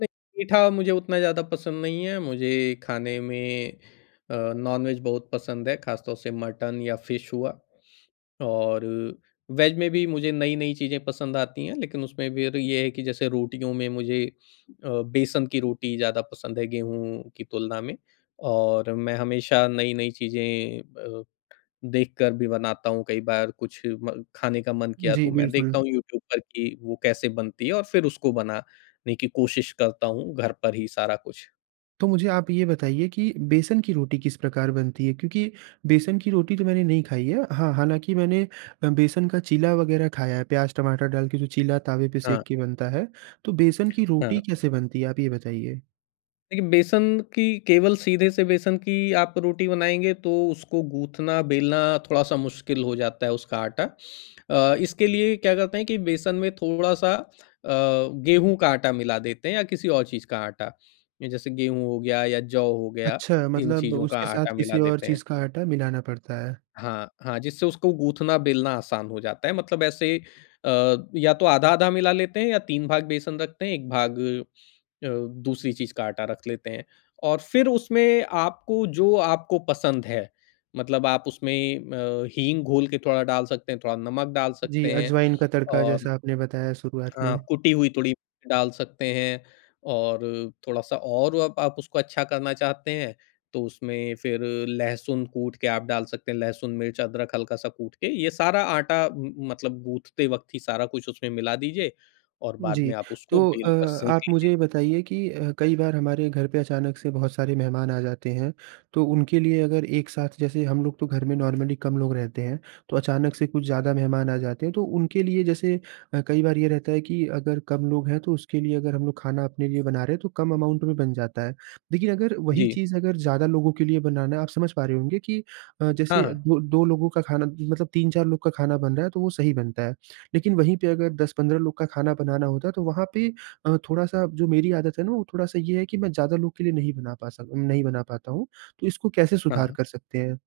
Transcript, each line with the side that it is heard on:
left: नहीं। मीठा मुझे उतना ज़्यादा पसंद नहीं है। मुझे खाने में अ, नॉनवेज बहुत पसंद है, खास तौर से मटन या फिश हुआ। और अ, वेज में भी मुझे नई-नई चीज़ें पसंद आती हैं, लेकिन उसमें फिर ये है कि जैसे रोटियों में मुझे अ, बेसन की रोटी ज़्यादा पसंद है, गेहूँ की तुलना में। और मैं हमेशा नई-नई चीज़ें अ, देखकर भी बनाता हूँ। कई बार कुछ म खाने का मन किया तो
right: जी,
left: मैं
right: बिल्कुल।
left: देखता हूँ यूट्यूब पर कि वो कैसे बनती है और फिर उसको बनाने की कोशिश करता हूँ, घर पर ही सारा कुछ।
right: तो मुझे आप ये बताइए कि बेसन की रोटी किस प्रकार बनती है? क्योंकि बेसन की रोटी तो मैंने नहीं खाई है। हाँ, हालांकि मैंने बेसन का चीला वगैरह खाया है, प्याज-टमाटर डाल के जो चीला तावे पे सेक
left: हाँ।
right: के बनता है। तो बेसन की
left: हाँ।
right: रोटी कैसे बनती है? आप ये बताइए।
left: देखिए बेसन की केवल सीधे से बेसन की आप रोटी बनाएँगे तो उसको गूँथना बेलना थोड़ा सा मुश्किल हो जाता है उसका आटा। अ, इसके लिए क्या करते हैं कि बेसन में थोड़ा-सा अ, गेहूँ का आटा मिला देते हैं या किसी और चीज़ का आटा। जैसे गेहूँ हो गया या जौ हो गया
right: अच्छा
left: इन
right: मतलब
left: चीज़ों का
right: उसके साथ
left: आटा मिला
right: किसी और
left: देते हैं।
right: चीज़ का आटा मिलाना पड़ता है।
left: हाँ, हाँ। जिससे उसको गूँथना बेलना आसान हो जाता है, मतलब ऐसे अ, या तो आधा-आधा मिला लेते हैं या 3 भाग बेसन रखते हैं, 1 भाग अ अ, दूसरी चीज का आटा रख लेते हैं। और फिर उसमें आपको जो आपको पसंद है, मतलब आप उसमें अ, हींग घोल के थोड़ा डाल सकते हैं, थोड़ा नमक डाल
right: जी,
left: सकते हैं
right: अजवाइन का तड़का
left: और,
right: जैसा आपने बताया शुरुआत
left: हाँ
right: में।
left: कुटी हुई थोड़ी डाल सकते हैं। और अ, थोड़ा-सा और आप उसको अच्छा करना चाहते हैं तो उसमें फिर लहसुन कूट के आप डाल सकते हैं। लहसुन, मिर्च, अदरक हल्का सा कूट के ये सारा आटा मतलब गूथते वक़्त ही सारा कुछ उसमें मिला दीजिए, और बाद
right: जी।
left: में आप उसको
right: तो अ,
left: बेल कर सेंक
right: आप
left: लीजिए।
right: मुझे ये बताइए कि अ, कई बार हमारे घर पे अचानक से बहुत सारे मेहमान आ जाते हैं, तो उनके लिए अगर एक साथ जैसे हम लोग तो घर में नॉर्मली कम लोग रहते हैं, तो अचानक से कुछ ज़्यादा मेहमान आ जाते हैं तो उनके लिए जैसे अ, कई बार ये रहता है कि अगर कम लोग हैं तो उसके लिए अगर हम लोग खाना अपने लिए बना रहे हैं तो कम अमाउंट में बन जाता है। देखिए अगर वही
left: जी।
right: चीज़ अगर ज़्यादा लोगों के लिए बनाना है, आप समझ पा रहे होंगे कि अ,
left: हाँ,
right: जैसे अ,
left: हाँ।
right: दो 2 लोगों का खाना मतलब 3-4 लोग का खाना बन रहा है तो वो सही बनता है। लेकिन वही पे अगर 10-15 लोग का खाना बनाना होता है तो वहाँ पे अ, थोड़ा-सा जो मेरी आदत है ना वो थोड़ा-सा ये है कि मैं ज़्यादा लोग के लिए नहीं बना पासा नहीं बना पाता हूँ। तो इसको कैसे सुधार
left: हाँ।
right: कर सकते हैं?